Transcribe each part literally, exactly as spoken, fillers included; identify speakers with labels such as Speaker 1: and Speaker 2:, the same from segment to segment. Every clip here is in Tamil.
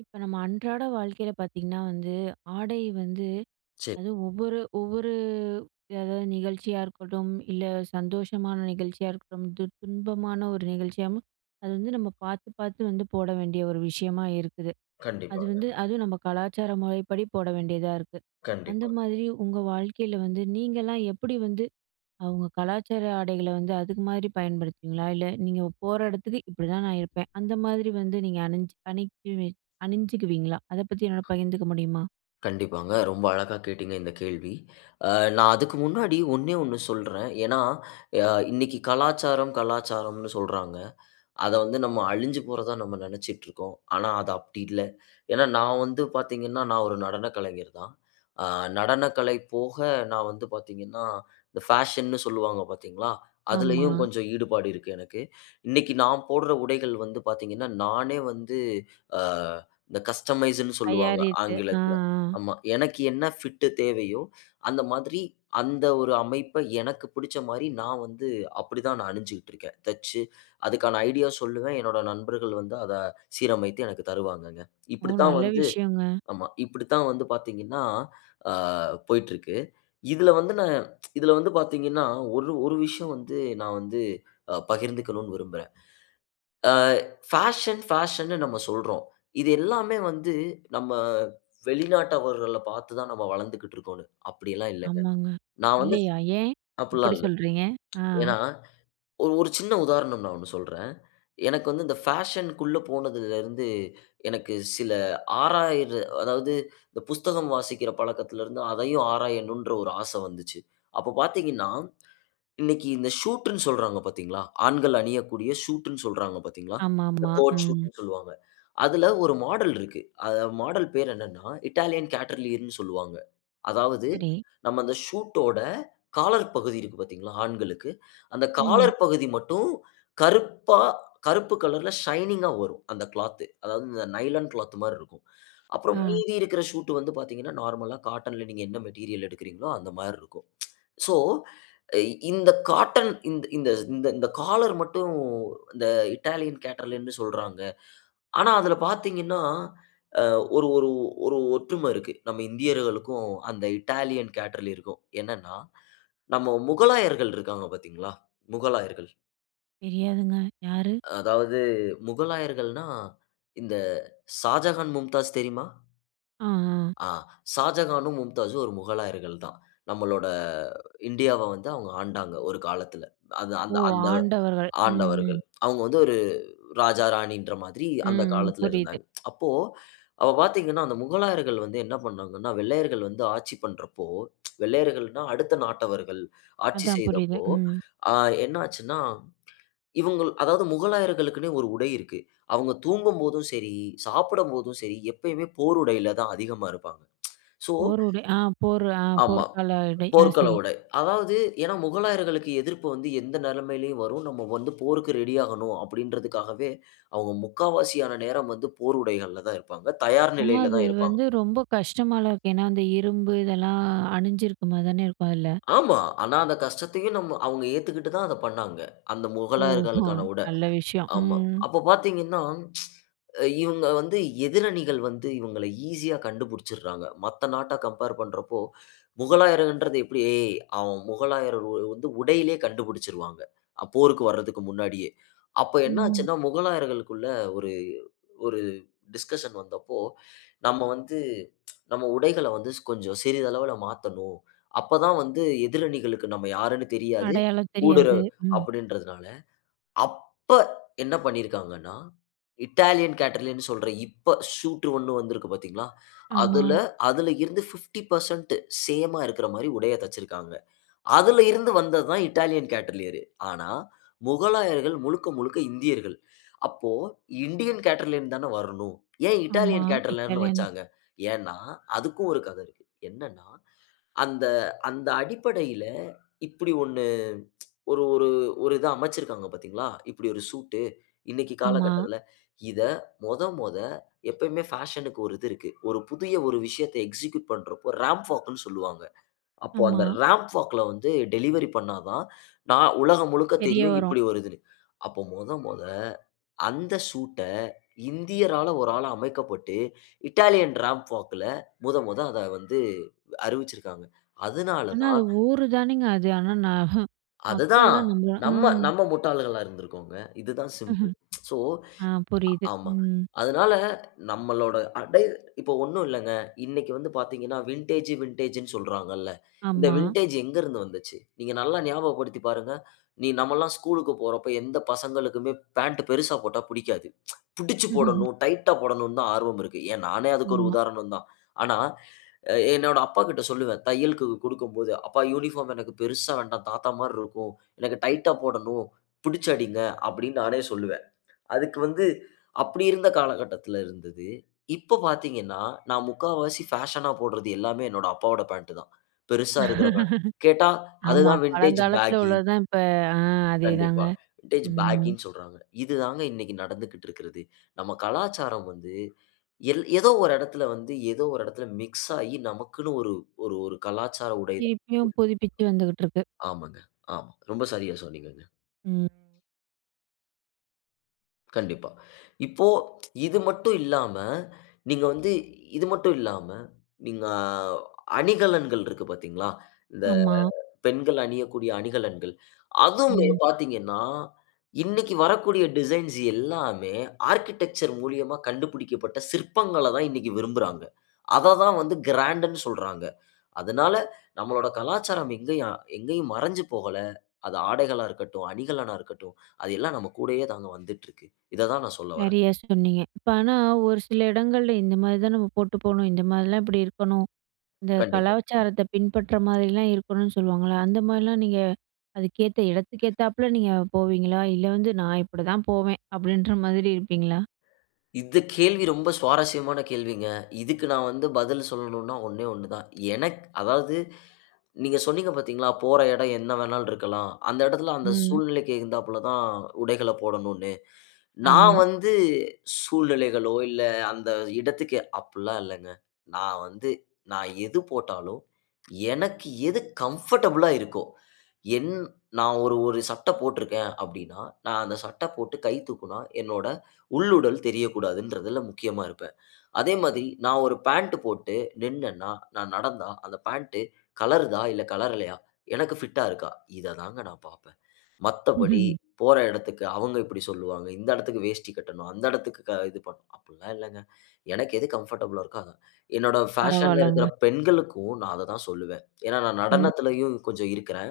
Speaker 1: இப்போ நம்ம அன்றாட வாழ்க்கையில பார்த்தீங்கன்னா வந்து, ஆடை வந்து.
Speaker 2: சேரி.
Speaker 1: அதுவும் ஒவ்வொரு ஒவ்வொரு அதாவது நிகழ்ச்சியா இருக்கட்டும், இல்ல சந்தோஷமான நிகழ்ச்சியா இருக்கட்டும், து துன்பமான ஒரு நிகழ்ச்சியாவும் அது வந்து நம்ம பார்த்து பார்த்து வந்து போட வேண்டிய ஒரு விஷயமா இருக்குது. அது வந்து
Speaker 2: கண்டிப்பாங்க.
Speaker 1: அதுவும் நம்ம கலாச்சார முறைப்படி போட வேண்டியதா இருக்கு. அந்த
Speaker 2: கண்டிப்பா.
Speaker 1: மாதிரி உங்க வாழ்க்கையில வந்து நீங்கலாம் எப்படி வந்து அவங்க கலாச்சார ஆடைகள வந்து அதுக்கு மாரி பயன்படுத்துவீங்களா? இல்ல நீங்க போற இடத்துக்கு இப்டி தான் நான் இருப்பேன் அந்த மாதிரி வந்து நீங்க அணிஞ்சு அணி அணிஞ்சுக்குவீங்களா அத பத்தி என்னால பகிர்ந்துக்க முடியுமா?
Speaker 2: கண்டிப்பாங்க. ரொம்ப அழகா கேட்டீங்க இந்த கேள்வி. ஆ நான் அதுக்கு முன்னாடி ஒன்னே ஒண்ணு சொல்றேன். ஏனா, அ இன்னிக்கு கலாச்சாரம், கலாச்சாரம்னு சொல்றாங்க. அத வந்து நம்ம அழிஞ்சி போறதா நம்ம நினச்சிகிட்டு இருக்கோம். ஆனா, அது அப்டி இல்ல. ஏனா, நான் வந்து பார்த்தீங்கன்னா, நான் ஒரு நடன கலைஞர் தான். ஆ நடனக்கலை போக நான் வந்து பார்த்தீங்கன்னா, இந்த பேஷன்னு சொல்வாங்க பார்த்தீங்களா, அதிலயும்.
Speaker 1: ஆமா.
Speaker 2: கொஞ்சம் ஈடுபாடு இருக்கு எனக்கு. இன்னைக்கு நான் போடுற உடைகள் வந்து பார்த்தீங்கன்னா, நானே வந்து ஆ இந்த கஸ்டமைஸ்னு சொல்வாங்க
Speaker 1: தயாரித்து ஆ
Speaker 2: ஆங்கிலத்துல.
Speaker 1: ஆ.
Speaker 2: ஆமா, எனக்கு என்ன பிட் தேவையோ, அந்த மாதிரி அந்த ஒரு அமைப்ப எனக்கு புடிச்ச மாரி நான் வந்து அப்டி தான் நான் அணிஞ்சிட்டு இருக்கேன் தச்சு. அதுக்கான ஐடியா சொல்லுவேன். என்னுடைய நண்பர்கள் வந்து அத சீரமைத்து எனக்கு தருவாங்கங்க.
Speaker 1: ஓ!
Speaker 2: இப்டி தான்
Speaker 1: நல்ல
Speaker 2: வந்து.
Speaker 1: விஷயங்க.
Speaker 2: ஆமா இப்டித்தான் வந்து பார்த்தீங்கன்னா, ஆ போய்ட்ருக்கு. இதுல வந்து நான் இதுல வந்து பார்த்தீங்கன்னா ஒரு ஒரு விஷயம் வந்து நான் வந்து அ பகிர்ந்துக்கனும்னு விரும்புறேன். ஆ பேஷன் பேஷன்னு நம்ம சொல்றோம். இது எல்லாமே வந்து நம்ம வெளிநாட்டவர்கள பார்த்து தான் நம்ம வளர்ந்துகிட்டு இருக்கோம்னு. அப்படியெல்லாம் இல்லங்க.
Speaker 1: ஆமாங்க.
Speaker 2: நான் வந்து.
Speaker 1: இல்லையா ஏன்? இப்படி
Speaker 2: அப்ட்யெல்லாம் இல்ல.
Speaker 1: சொல்றீங்க? ஆ.
Speaker 2: ஏனா, ஒரு சின்ன உதாரணம் நான் ஒன்னு சொல்றேன். எனக்கு வந்து இந்த பேஷன்‌க்கு உள்ள போனதுல இருந்து எனக்கு சில ஆராயிர அதாவது இந்த புஸ்தகம் வாசிக்கிற பழக்கத்துல இருந்து அதையும் ஆராயணுன்ற ஒரு ஆசை வந்துச்சு. அப்ப பார்த்தீங்கன்னா, இன்னைக்கு இந்த ஷூட்னு சொல்றாங்க பார்த்தீங்களா? ஆண்கள் அணியக்கூடிய ஷூட்னு சொல்றாங்க பார்த்தீங்களா,
Speaker 1: ஆமா
Speaker 2: இந்த
Speaker 1: ஆமா.
Speaker 2: கோட்
Speaker 1: ம்
Speaker 2: ஷூட்னு சொல்வாங்க. அதுல ஒரு மாடல் இருக்கு. மாடல் பெயர் என்னன்னா இட்டாலியன் கேட்டர்லியர்னு சொல்வாங்க. அதாவது,
Speaker 1: சரி.
Speaker 2: நம்ம அந்த ஷூட் ஓட காலர் பகுதி இருக்கு பார்த்தீங்களா, ஆண்களுக்கு அந்த காலர்
Speaker 1: ம்.
Speaker 2: பகுதி மட்டும் கருப்பா கருப்பு கலர்‌ல ஷைனிங்‌ஆ வரும் அந்த கிளாத்து. அதாவது, இந்த நைலான் கிளாத் மாரி இருக்கும். அப்புறம்
Speaker 1: ஆ.
Speaker 2: மீதி இருக்கிற ஷூட் வந்து பார்த்தீங்கன்னா நார்மல்‌ஆ காட்டன்‌ல நீங்க என்ன மெட்டீரியல் எடுக்கிறீங்களோ அந்த மாரி இருக்கும். சோ, இந்த காட்டன் இந்த இந்தந்த காலர் மட்டும் இந்த இட்டாலியன் கேட்டர்லியர்னு சொல்றாங்க. ஆனா, அதுல பார்த்தீங்கன்னா, அ ஒரு ஒரு ஒரு ஒற்றும இருக்கு. நம்ம இந்தியர்களுக்கும், அந்த இட்டாலியன் கேட்டர்லியருக்கும். என்னனா, நம்ம முகலாயர்கள் இருக்காங்க பார்த்தீங்களா? முகலாயர்கள்.
Speaker 1: தெரியாதுங்க யாரு?
Speaker 2: அதாவது, முகலாயர்கள்னா இந்த சாஜகான், மும்தாஜ் தெரியுமா?
Speaker 1: ஆ அ.
Speaker 2: ஆ. ஷாஜகானும், மும்தாஜூம் ஒரு முகலாயர்கள் தான். நம்மளோட இந்தியாவ வந்து அவங்க ஆண்டாங்க. ஒரு காலத்துல. அந்த
Speaker 1: ஓ!
Speaker 2: அந்த அந்த
Speaker 1: ஆண்டவர்கள். ம் ம்.
Speaker 2: ஆண்டவர்கள். அவங்க வந்து ஒரு ராஜா, ராணின்ற மாதிரி அந்த
Speaker 1: ம் ம்
Speaker 2: காலத்துல
Speaker 1: புரியுது.
Speaker 2: இருந்தாங்க. அப்போ, அப்ப பார்த்தீங்கன்னா, அந்த முகலாயர்கள் வந்து என்ன பண்ணாங்கன்னா? வெள்ளையர்கள் வந்து ஆட்சி பண்றப்போ வெள்ளையர்கள்ன்னா அடுத்த நாட்டவர்கள் ஆட்சி
Speaker 1: அதான் புரியுது
Speaker 2: செய்தப்போ,
Speaker 1: ம்.
Speaker 2: அ என்ன ஆச்சுன்னா? இவங்கள் அதாவது முகலாயர்களுக்குன்னே ஒரு உடை இருக்கு. அவங்க தூங்கும்போதும் சரி, சாப்படும்போதும் சரி எப்பயுமே போர் உடையில தான் அதிகமா இருப்பாங்க. சோ
Speaker 1: போர் உடை. ஆ போர் ஆ
Speaker 2: ஆமா,
Speaker 1: போர்க்கால இடை. ஆ
Speaker 2: போ்க்கள
Speaker 1: சரி.
Speaker 2: உடை. அதாவது ஏன்னா, "முகலாயர்களுக்கு எதிர்ப்பு வந்து எந்த நிலைமையிலும் வரும். நம்ம வந்து போருக்கு ரெடி ஆகணும்" அப்படீன்றதுக்காகவே, அவங்க முக்காவாசியான நேரம் வந்து போர் உடைகள்ல தான் இருப்பாங்க. தயார்
Speaker 1: ஆனா,
Speaker 2: நிலையில
Speaker 1: அது
Speaker 2: தான் இருப்பாங்க.
Speaker 1: வந்து ரொம்ப கஷ்டமால்ல இருக்கும். ஏன்னா, அந்த இரும்பு இதெல்லாம் அணிஞ்சிருக்க மாரி தான இருக்கும், அதுல.
Speaker 2: ஆமா. ஆனா, அந்த கஷ்டத்தையும் நம்ம அவங்க ஏத்துகிட்டு தான் அத பண்ணாங்க. அந்த
Speaker 1: ஓஹோ!
Speaker 2: முகலாயர்களுக்கான உடை.
Speaker 1: நல்ல விஷயம்.
Speaker 2: ஆமா.
Speaker 1: ம்
Speaker 2: அப்ப பார்த்தீங்கன்னா, இவங்க வந்து எதிரணிகள் வந்து இவங்கள ஈசியா கண்டுபுடிச்சிறாங்க. மத்த நாட்ட கம்பேர் பண்றப்போ, முகலாயர்கள்ன்றது எப்படி? ஏ அவன் முகலாயர் வ வந்து உடையிலே கண்டுபுடிச்சிருவாங்க. அ போருக்கு வரதுக்கு முன்னாடியே. அப்போ என்ன
Speaker 1: ம்.
Speaker 2: ஆச்சுன்னா, முகலாயர்களுக்குள்ள ஒரு, ஒரு டிஸ்கஷன் வந்த அப்போ, "நம்ம வந்து, நம்ம உடைகள வந்து ஸ் கொஞ்சம் சிறிதளவுல மாத்தணும். அப்ப தான் வந்து எதிரணிகளுக்கு நம்ம யாருன்னு தெரியாது.
Speaker 1: அடையாளம்
Speaker 2: ஊடுற
Speaker 1: தெரியாது, ம்.
Speaker 2: அப்படீன்றதனால" அப்ப என்ன பண்ணியிருக்காங்கன்னா, இட்டாலியன் கேட்டரலியர்னு சொல்ற இப்ப சூட்ரு ஒண்ணு வந்திருக்கு பார்த்தீங்களா?
Speaker 1: ஆமா.
Speaker 2: அதுல அதுல இருந்து, பிஃப்டி பெர்சன்ட் சேமா இருக்குற மாரி உடைய தச்சிருக்காங்க. அதுல இருந்து வந்தது தான் இட்டாலியன் கேட்டலியர்ரு. ஆனா, முகலாயர்கள் முழுக்க முழுக்க இந்தியர்கள். அப்போ இன்டியன் கேட்டரலியர்னு தான வரணும். ஏன்
Speaker 1: ஆமா
Speaker 2: இட்டாலியன் கேட்டரலியர்னு
Speaker 1: இத்தாலியன்.
Speaker 2: வச்சாங்க? ஏன்னா, அதுக்கும் ஒரு கதை இருக்கு. என்னன்னா, அந்த அந்த அடிப்படையில இப்படி ஒண்ணு, ஒரு ஒரு ஒரு இத அமைச்சிருக்காங்க பார்த்தீங்களா? இப்படி ஒரு சூட் இன்னைக்கு
Speaker 1: ஆமா.
Speaker 2: காலகட்டத்துல. இத மொத மொத எப்பயுமே பேஷனுக்கு ஒரு இது இருக்கு. ஒரு புதிய ஒரு விஷயத்த எக்ஸிக்யூட் பண்றப்போ ராம்ப் வாக்குன்னு சொல்லுவாங்க. அப்போ அந்த
Speaker 1: ஆமா.
Speaker 2: ராம்ப் வாக்ல வந்து, டெலிவரி பண்ணா தான், நா உலகம் முழுக்க
Speaker 1: தெரிய
Speaker 2: தெரியும்
Speaker 1: வரும்.
Speaker 2: இப்படி ஒரு இதுன்னு. அப்போ மொத மொத அந்த ஷூட்‌ட இந்தியரால ஒரு ஆள அமைக்கப்பட்டு இட்டாலியன் ராம்ப் வாக்‌ல மொத மொத அத வந்து அறிவிச்சிருக்காங்க. அதுனால
Speaker 1: னா,
Speaker 2: தான்
Speaker 1: அது ஊரு தானேங்க அது. ஆனா ந
Speaker 2: அது தான்.
Speaker 1: மக்கள்லாம் நம்ப
Speaker 2: நம்ம
Speaker 1: ம்.
Speaker 2: நம்ம முட்டாள்களா இருந்திருக்கோங்க. இது தான் சிம்பிள். சோ
Speaker 1: ஆ புரியுது
Speaker 2: ஆமா.
Speaker 1: ம்.
Speaker 2: அதனால, நம்மளோட அடை இப்போ ஒண்ணும் இல்லங்க, இன்னைக்கு வந்து பார்த்தீங்கன்னா, வின்டேஜ் வின்டேஜ்ன்னு சொல்றாங்கள்ல. இந்த
Speaker 1: ஆமா.
Speaker 2: வின்டேஜ் எங்க இருந்து வந்துச்சு. நீங்க நல்லா ஞாபகப்படுத்தி பாருங்க. நீ நம்மல்லாம் ஸ்கூல்‌க்கு போற அப்ப எந்த பசங்களுக்குமே பேண்ட் பெருசா போட்டா புடிக்காது. புடிச்சு போடணும், டைட்‌டா போடணும்ன்னு தான் ஆர்வம் இருக்கு. ஏன் நானே அதுக்கு ஒரு
Speaker 1: ஆமா.
Speaker 2: உதாரணம் தான். ஆனா, அ என்னோட அப்பாகிட்ட சொல்லுவேன் தையலுக்கு குடுக்கும்போது, "அப்பா யூனிபார்ம் எனக்கு பெருசா வேண்டாம், தாத்தா மாரி இருக்கும். எனக்கு டைட்டா போடணும். புடிச்சு அடிங்க." அப்படீன்னு நானே சொல்லுவன். அதுக்கு வந்து அப்படி இருந்த காலகட்டத்துல இருந்தது. இப்ப பார்த்தீங்கன்னா, நான் முக்காவாசி ஃபேஷனா போடுறது எல்லாமே, என்னோட அப்பாவோட பேண்ட் தான். பெருசா இருக்கிற பாண்ட். கேட்டா அது
Speaker 1: ஆமா
Speaker 2: தான் வின்டேஜ்
Speaker 1: பழங்காலத்துல
Speaker 2: பேகி.
Speaker 1: உள்ளது தான் இப்ப ஆ அதேதாங்க.
Speaker 2: கண்டிப்பா. வின்டேஜ்
Speaker 1: ம்
Speaker 2: பேகின்னு சொல்றாங்க. இது தாங்க இன்னைக்கு நடந்துக்கிட்டுருக்கிறது. நம்ம கலாச்சாரம் வந்து எல் ஏதோ ஒரு இடத்துல வந்து, ஏதோ ஒரு இடத்தில மிக்ஸ் ஆயி நமக்குன்னு ஒரு ஒரு ஒரு கலாச்சார உடையதான்
Speaker 1: திருப்பியும்
Speaker 2: உடுத்திகிட்டுருக்கோம்.
Speaker 1: புதுப்பித்து வந்துகிட்டுருக்கு.
Speaker 2: ஆமாங்க, ஆமா. ரொம்ப சரியா சொன்னீங்கங்க.
Speaker 1: ம்.
Speaker 2: கண்டிப்பா. இப்போ ப்ச் இது மட்டும் இல்லாம, நீங்க வந்து இது மட்டும் இல்லாம, நீங்க அ-அணிகலன்கள் இருக்கு பாத்தீங்களா? இந்த
Speaker 1: ஆமா.
Speaker 2: பெண்கள் அணியக்கூடிய அணிகலன்கள். அதுவுமே
Speaker 1: ம்.
Speaker 2: பாத்தீங்கனா, இன்னைக்கு வரக்கூடிய டிசைன்ஸ் எல்லாமே, ஆர்க்கிடெக்சர் மூலியமா கண்டுபிடிக்கப்பட்ட சிற்பங்கள தான் இன்னைக்கு விரும்புறாங்க. அத தான் வந்து கிராண்டு னு சொல்றாங்க. அதுனால, நம்மளோட கலாச்சாரம் எங்கேயும் எங்கேயும் மறைஞ்சு போகல. அது ஆடைகளா இருக்கட்டும், அணிகலனா இருக்கட்டும், அது எல்லாம் நம்ம கூடயே தாங்க வந்துட்ருக்கு. இத தான் நான் சொல்ல வர்றேன்.
Speaker 1: சரியா சொன்னீங்க. இப்ப ஆனா ஒரு சில இடங்கள்ல இந்த மாரி தான் நம்ம போட்டு போணும். இந்த மாரிலாம் இப்புடி இருக்கணும். இந்த
Speaker 2: கண்டிப்பா.
Speaker 1: கலாச்சாரத்த பின்பற்ற மாரிலாம் இருக்கணுன்னு சொல்லுவாங்கல்ல? அந்த மாரிலாம் நீங்க அதுக்கேத்த இடத்துக்கேத்தாப்புல நீங்க போவீங்களா? இல்ல வந்து "நான் இப்படிதான் போவேன்" அப்படின்ற மாரி இருப்பீங்களா?
Speaker 2: இந்த கேள்வி ரொம்ப சுவாரஸ்யமான கேள்விங்க. இதுக்கு நான் வந்து பதில் சொல்லணுன்னா ஒண்ணே ஒண்ணு தான். எனக்கு அதாவது நீங்க சொன்னீங்க பாத்தீங்களா? போற இடம் என்ன வேணாலும் இருக்கலாம். அந்த எடத்ல அந்த
Speaker 1: ம்.
Speaker 2: சூழ்நிலைக்கு எகிந்தாப்ல தான் உடைகளப் போடணுன்னு. நான்
Speaker 1: ஆமா.
Speaker 2: வந்து சூழ்நிலைகளோ இல்ல அந்த இடத்துக்கு அப்புட்ல்லாம் இல்லங்க. நான் வந்து நான் எது போட்டாலும் எனக்கு எது கம்ஃபர்டபிளா இருக்கோ, என் நான் ஒரு ஒரு சட்ட போட்ருக்கேன் அப்டினா, நான் அந்த சட்ட போட்டு கை தூக்குனா என்னோட உள்ளுடல் தெரியக்கூடாதுன்றதுல முக்கியமா இருப்பேன். அதே மாதி நான் ஒரு பேண்ட்டு போட்டு நின்னன்னா நான் நடந்தா அந்த பேண்ட்டு கலருதா? இல்ல கலரலையா? எனக்கு ஃபிட்‌டா இருக்கா? இத தாங்க நான் பாப்பேன். மத்தபடி போற இடத்துக்கு அவுங்க இப்புடி சொல்லுவாங்க, இந்த எடத்துக்கு வேஷ்டி கட்டணும், அந்த இடத்துக்கு க இது பண்ணணும், அப்புல்லாம் இல்லங்க! எனக்கு எது கம்ஃபர்டபிளா இருக்கோ, அதான். என்னோட ஃபேஷன்‌ல இருக்குற
Speaker 1: பரவால்லங்க.
Speaker 2: பெண்களுக்கும் நான் அத தான் சொல்லுவேன். ஏன்னா நான்
Speaker 1: ம்.
Speaker 2: நடனத்திலயும் கொஞ்சம் இருக்குறேன்.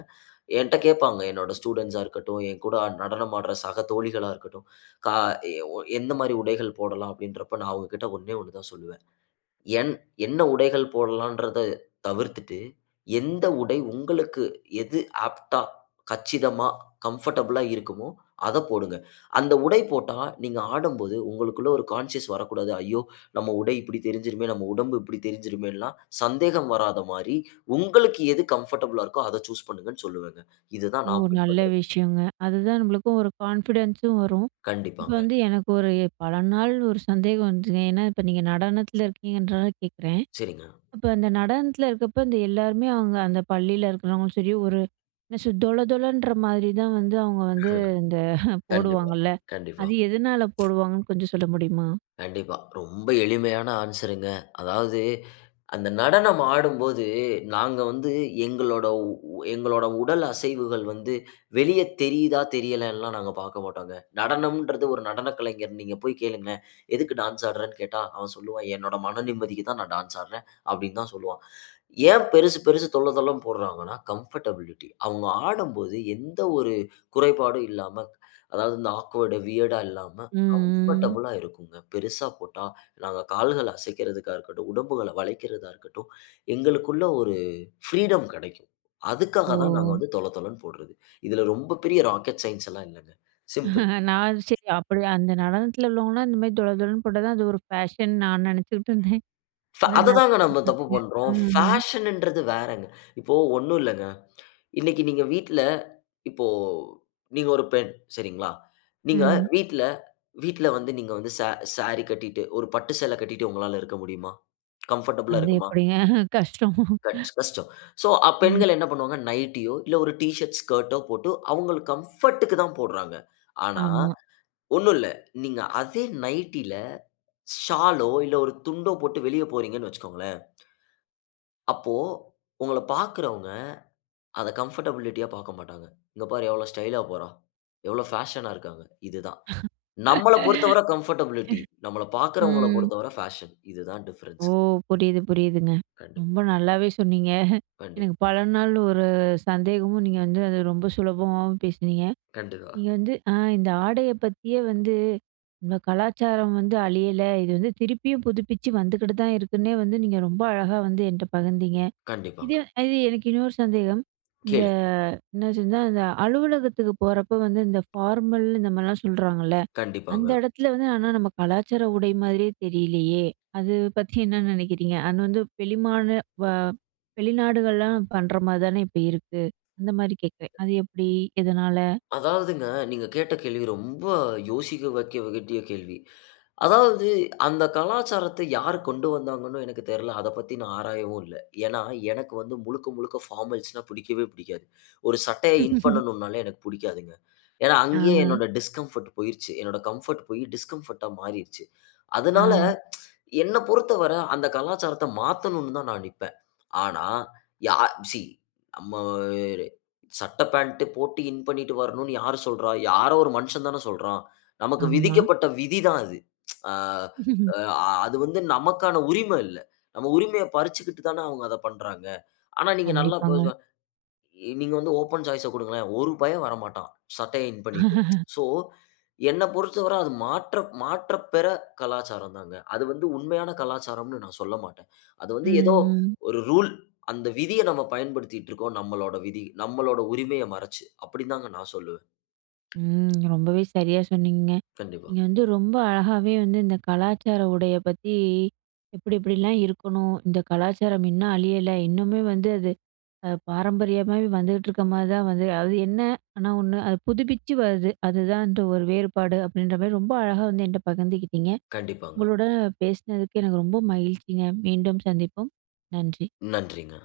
Speaker 2: என்ட்ட கேட்பாங்க, என்னோட ஸ்டூடண்ட்ஸா இருக்கட்டும், என் கூட நடனம் ஆடுற சக தோழிகளா இருக்கட்டும், க எ ஒ "எந்த மாரி உடைகள் போடலாம்?" அப்டின்றப்ப நான் அவுங்ககிட்ட ஒண்ணே ஒண்ணு தான் சொல்லுவேன். என் என்ன உடைகள் போடலான்றத தவிர்த்துட்டு, எந்த உடை உங்களுக்கு எது ஆப்ட்‌டா, கச்சிதமா, கம்ஃபர்டபிளா இருக்குமோ, அத போடுங்க. அந்த உடை போட்டா, நீங்க ஆடும்போது உங்களுக்குள ஒரு கான்ஷியஸ் வரக்கூடாது. ஐயோ! நம்ம உடை இப்படி தெரிஞ்சுருமே, நம்ம உடம்பு இப்படி தெரிஞ்சுருமேன்ல்லாம் சந்தேகம் வராத மாரி, உங்களுக்கு எது கம்ஃபர்டபிளா இருக்குதோ, அத சூஸ் பண்ணுங்கனு சொல்லுவேங்க. இத தான்
Speaker 1: ஓ!
Speaker 2: நான்
Speaker 1: நல்ல
Speaker 2: பின்பற்றுறது.
Speaker 1: விஷயங்க. அதுதான் நம்பளுக்கும் ஒரு கான்ஃபிடன்ஸ் உம் வரும். இப்ப
Speaker 2: கண்டிப்பாங்க.
Speaker 1: வந்து எனக்கு ஒரு எ பல நாள் ஒரு சந்தேகம் வந்துதுங்க. ஏன்னா இப்ப நீங்க நடனத்தில இருக்கீங்கன்றனால கேக்குறேன்.
Speaker 2: சரிங்க.
Speaker 1: இப்ப அந்த நடனத்தில இருக்கப்ப இந்த எல்லாருமே அவுங்க அந்த பள்ளியில இருக்கிறவங்களும் சரி, ஒரு என்ன சொல் தொல தொலன்ற மாதிரி தான் வந்து அவுங்க வந்து இந்த
Speaker 2: கண்டிப்பா,
Speaker 1: போடுவாங்கல்ல?
Speaker 2: கண்டிப்பா.
Speaker 1: அது எதுனால போடுவாங்கன்னு கொஞ்சம் சொல்ல முடியுமா?
Speaker 2: கண்டிப்பா. ரொம்ப எளிமையான ஆன்ஸருங்க. அதாவது அந்த நடனம் ஆடும்போது, நாங்க வந்து எங்களோட உ எங்களோட உடல் அசைவுகள் வந்து வெளிய தெரியிதா? தெரியலன்லாம் நாங்க பாக்க மாட்டோங்க. நடனம்ன்றது ஒரு நடன கலைஞர் நீங்க போய் கேளுங்களேன். எதுக்கு டான்ஸ் ஆடுறன்னு கேட்டா, அவன் சொல்லுவான் "என்னோட மன நிம்மதிக்கு தான் நான் டான்ஸ் ஆடுறேன்." அப்டினு தான் சொல்லுவான். ஏன் பெரிசு பெரிசு தொள்ள தொளன்னு போடுறாங்கனா கம்ஃபர்டபிலிட்டி அவுங்க ஆடும்போது எந்த ஒரு குறைபாடும் இல்லாம, அதாவது இந்த ஆக்வர்ட்டு வியர்டு ஆ இல்லாம,
Speaker 1: ம் ம்,
Speaker 2: கம்ஃபர்டபிளா இருக்குங்க. பெரிசா போட்டா, நாங்க கால்கள அசைக்குறதுக்கா இருக்கட்டும், உடம்புகள வளைக்கிறதா இருக்கட்டும். எங்களுக்குள்ள ஒரு ஃபிரீடம் கிடைக்கும். அதுக்காக தான் நாங்க
Speaker 1: ஓ.
Speaker 2: வந்து தொல தொலனு போட்றது. இதில ரொம்ப பெரிய ராக்கெட் சயன்ஸ் லாம் இல்லங்க. சிம்பிள்.
Speaker 1: நான் சரி அப்டி அந்த நடனத்தில உள்ளவங்கலாம் இந்த மாதி தொள தொளன்னு போட்டா தான் அது ஒரு ஃபேஷன் நான் நினச்சுக்கிட்டு இருந்தேன்.
Speaker 2: ஃப்ப அத
Speaker 1: ஏன்னா.
Speaker 2: தான் நம்ம தப்பு
Speaker 1: [unintelligible]
Speaker 2: பண்றோம்.
Speaker 1: ம் ம்.
Speaker 2: ஃபேஷன் ன்றது வேறங்க. இப்போ ஒண்ணுல்லங்க. இன்னைக்கு நீங்க வீட்ல இப்போ நீங்க ஒரு பெண் சரிங்களா? நீங்க
Speaker 1: ம்.
Speaker 2: வீட்ல வீட்ல வந்து, நீங்க வந்து சா ஸாரி கட்டிட்டு ஒரு பட்டு சேல கட்டிட்டு உங்களால இருக்க முடியுமா? கம்ஃபர்டபிள் ஆ
Speaker 1: அது
Speaker 2: இருக்குமா?
Speaker 1: எப்டிங்க? கஷ்டம்.
Speaker 2: கச் கஷ்டம். சோ ஆ
Speaker 1: ம்.
Speaker 2: பெண்கள் என்ன பண்ணுவாங்க? நைட்டியோ, இல்ல ஒரு ஷர்ட், ஸ்கர்டோ, போட்டு அவுங்களுக் கம்ஃபோர்ட்‌ க்கு தான் போடுறாங்க. ஆனா
Speaker 1: ஆமா.
Speaker 2: ஒண்ணும்ல்ல. நீங்க அதே நைட்டில ஷாலோ, இல்ல ஒரு துண்டோ போட்டு வெளிய போறீங்கனு வைச்சுக்கொங்களேன், அப்போ உங்கள பாக்கிறவங்க அத கம்ஃபர்டபிலிட்டி யா பாக்க மாட்டாங்க. இங்க பாரு எவ்வளோ ஸ்டைலா போறா? எவ்வளவு பேஷனா இருக்காங்க? இது தான். நம்மளப் பொறுத்தவர கம்ஃபர்டபிலிட்டி. நம்மளப் பாக்கிறவங்கள
Speaker 1: ம்.
Speaker 2: பொறுத்தவர ஃபேஷன். இது தான்
Speaker 1: ஓ!
Speaker 2: டிஃபரன்ஸ்
Speaker 1: புரியுது புரியுதுங்க.
Speaker 2: கண்டிப்
Speaker 1: ரொம்ப நல்லாவே சொன்னீங்க
Speaker 2: கண்டிப்
Speaker 1: எனக்கு பல நாள் ஒரு சந்தேகமும் நீங்க வந்து அது ரொம்ப சுலபமாவும் பேசுனிங்க.
Speaker 2: கண்டிப்பா.
Speaker 1: நீங்க வந்து ஆ! இந்த ஆடைய பத்தியே வந்து இந்த கலாச்சாரம் வந்து அழியல. இது வந்து திருப்பியும் புதுப்பிச்சு வந்துக்கிட்டு தான் இருக்குன்னே வந்து நீங்க ரொம்ப அழகா வந்து என்ட்ட பகிர்ந்தீங்க. இது
Speaker 2: கண்டிப்பாங்க.
Speaker 1: அ இது எனக்கு இன்னொரு சந்தேகம். இந்த
Speaker 2: கேளுங்
Speaker 1: என்னாச்சுன்னா இந்த அலுவலகத்துக்கு போறப்போ வந்து இந்த ஃபார்மல் இந்த மாரிலாம் சொல்றாங்கல்ல? அந்த
Speaker 2: கண்டிப்பாங்க.
Speaker 1: இடத்ல வந்து ஆனா நம்ம கலாச்சார உடை மாதிரியே தெரியலையே? அது பத்தி என்ன நெனைக்கிறீங்க? அநு வந்து பெலிமான
Speaker 2: ம்.
Speaker 1: வா வெளிநாடுகள்லாம்
Speaker 2: [unintelligible]
Speaker 1: பண்ற மாரி தானே இப்ப இருக்கு! அந்த மாரி கேக்குறேன். அது எப்டி? எதனால?
Speaker 2: அதாவதுங்க, நீங்க கேட்ட கேள்வி ரொம்ப யோசிக்க வகட்டிய கேள்வி. அதாவது அந்த கலாச்சாரத்த யார் கொண்டு வந்தாங்கன்னும் எனக்கு தெர்ல்ல. அத பத்தி நான் ஆராயவும் இல்ல. ஏன்னா எனக்கு வந்து முழுக்க, முழுக்க பார்மல்ஸ் னா, புடிக்கவே புடிக்காது. ஒரு சட்டைய இன் பண்ணனும்னாலே எனக்கு புடிக்காதுங்க. ஏன்னா, அங்கயே
Speaker 1: ஆ.
Speaker 2: என்னுடைய டிஸ்கம்ஃபர்ட் போய்றுச்சி. என்னோட கம்ஃபர்ட் போயி, டிஸ்கம்ஃபர்ட்‌ டா, மாறிர்ச்சி. அதனால
Speaker 1: ஆ.
Speaker 2: என்ன பொறுத்தவர அந்த கலாச்சாரத்த மாத்தணுன்னு தான் நான் நிப்பேன். ஆனா, யார் ஸீ நம்ம வேர சட்டை பேண்ட்டு போட்டு இன் பண்ணீட்டு வரணுன்னு யார் சொல்றா? யாரோ ஒரு மனுஷன் தானே சொல்றான்! நமக்கு
Speaker 1: ஆமா.
Speaker 2: விதிக்கப்பட்ட விதி தான் அது. ஆ அ அது வந்து நமக்கான உரிம இல்ல. நம்ம உரிமைய பறிச்சுக்கிட்டு தானே அவுங்க அத பண்றாங்க. ஆனா நீங்க நல்லா
Speaker 1: கண்டிப்பாங்க.
Speaker 2: [unintelligible] நீங்க வந்து ஓப்பன் சாய்ஸ் ஆ குடுங்களேன். ஒரு பய வரமாட்டான். சட்டைய இன் பண்ணீட்டு. ஸோ, என்ன பொறுத்தவர அது மாற்ற மாற்றப் பெற கலாச்சாரம் தான்ங்க. அது வந்து உண்மையான கலாச்சாரம்னு நான் சொல்லமாட்டேன். அது
Speaker 1: ம்
Speaker 2: வந்து ஏதோ
Speaker 1: ம்.
Speaker 2: ஒரு ரூல் அந்த விதிய நாம் பயன்படுத்திட்ருக்கோம். நம்மளோட விதி நம்மளோட உரிமைய மறைச்சு, அப்டின் தான்ங்க நான் சொல்லுவேன்.
Speaker 1: ம். ரொம்பவே சரியா சொன்னீங்கங்க.
Speaker 2: கண்டிப்பா.
Speaker 1: நீங்க வந்து ரொம்ப அழகாவே வந்து இந்த கலாச்சார உடைய பத்தி எப்படி எப்படிலாம் இருக்கணும்? இந்த கலாச்சாரம் இன்னும் அழியல. இன்னுமே வந்து அது அ பாரம்பரியமாவே வந்துகிட்டு இருக்க மாரி தான் வந்து அது என்ன? ஆனா ஒண்ணு, "அது புதுப்பிச்சு வருது. அதுதான் அந்த ஒரு வேறுபாடு" அப்படின்ற மாரி ரொம்ப அழகா வந்து என்ட்ட பகிர்ந்துக்கிட்டிங்க.
Speaker 2: கண்டிப்பாங்க.
Speaker 1: உங்களுட, பேசுனதுக்கு எனக்கு ரொம்ப மகிழ்ச்சிங்க. மீண்டும் சந்திப்போம். நன்றி.
Speaker 2: நன்றிங்க.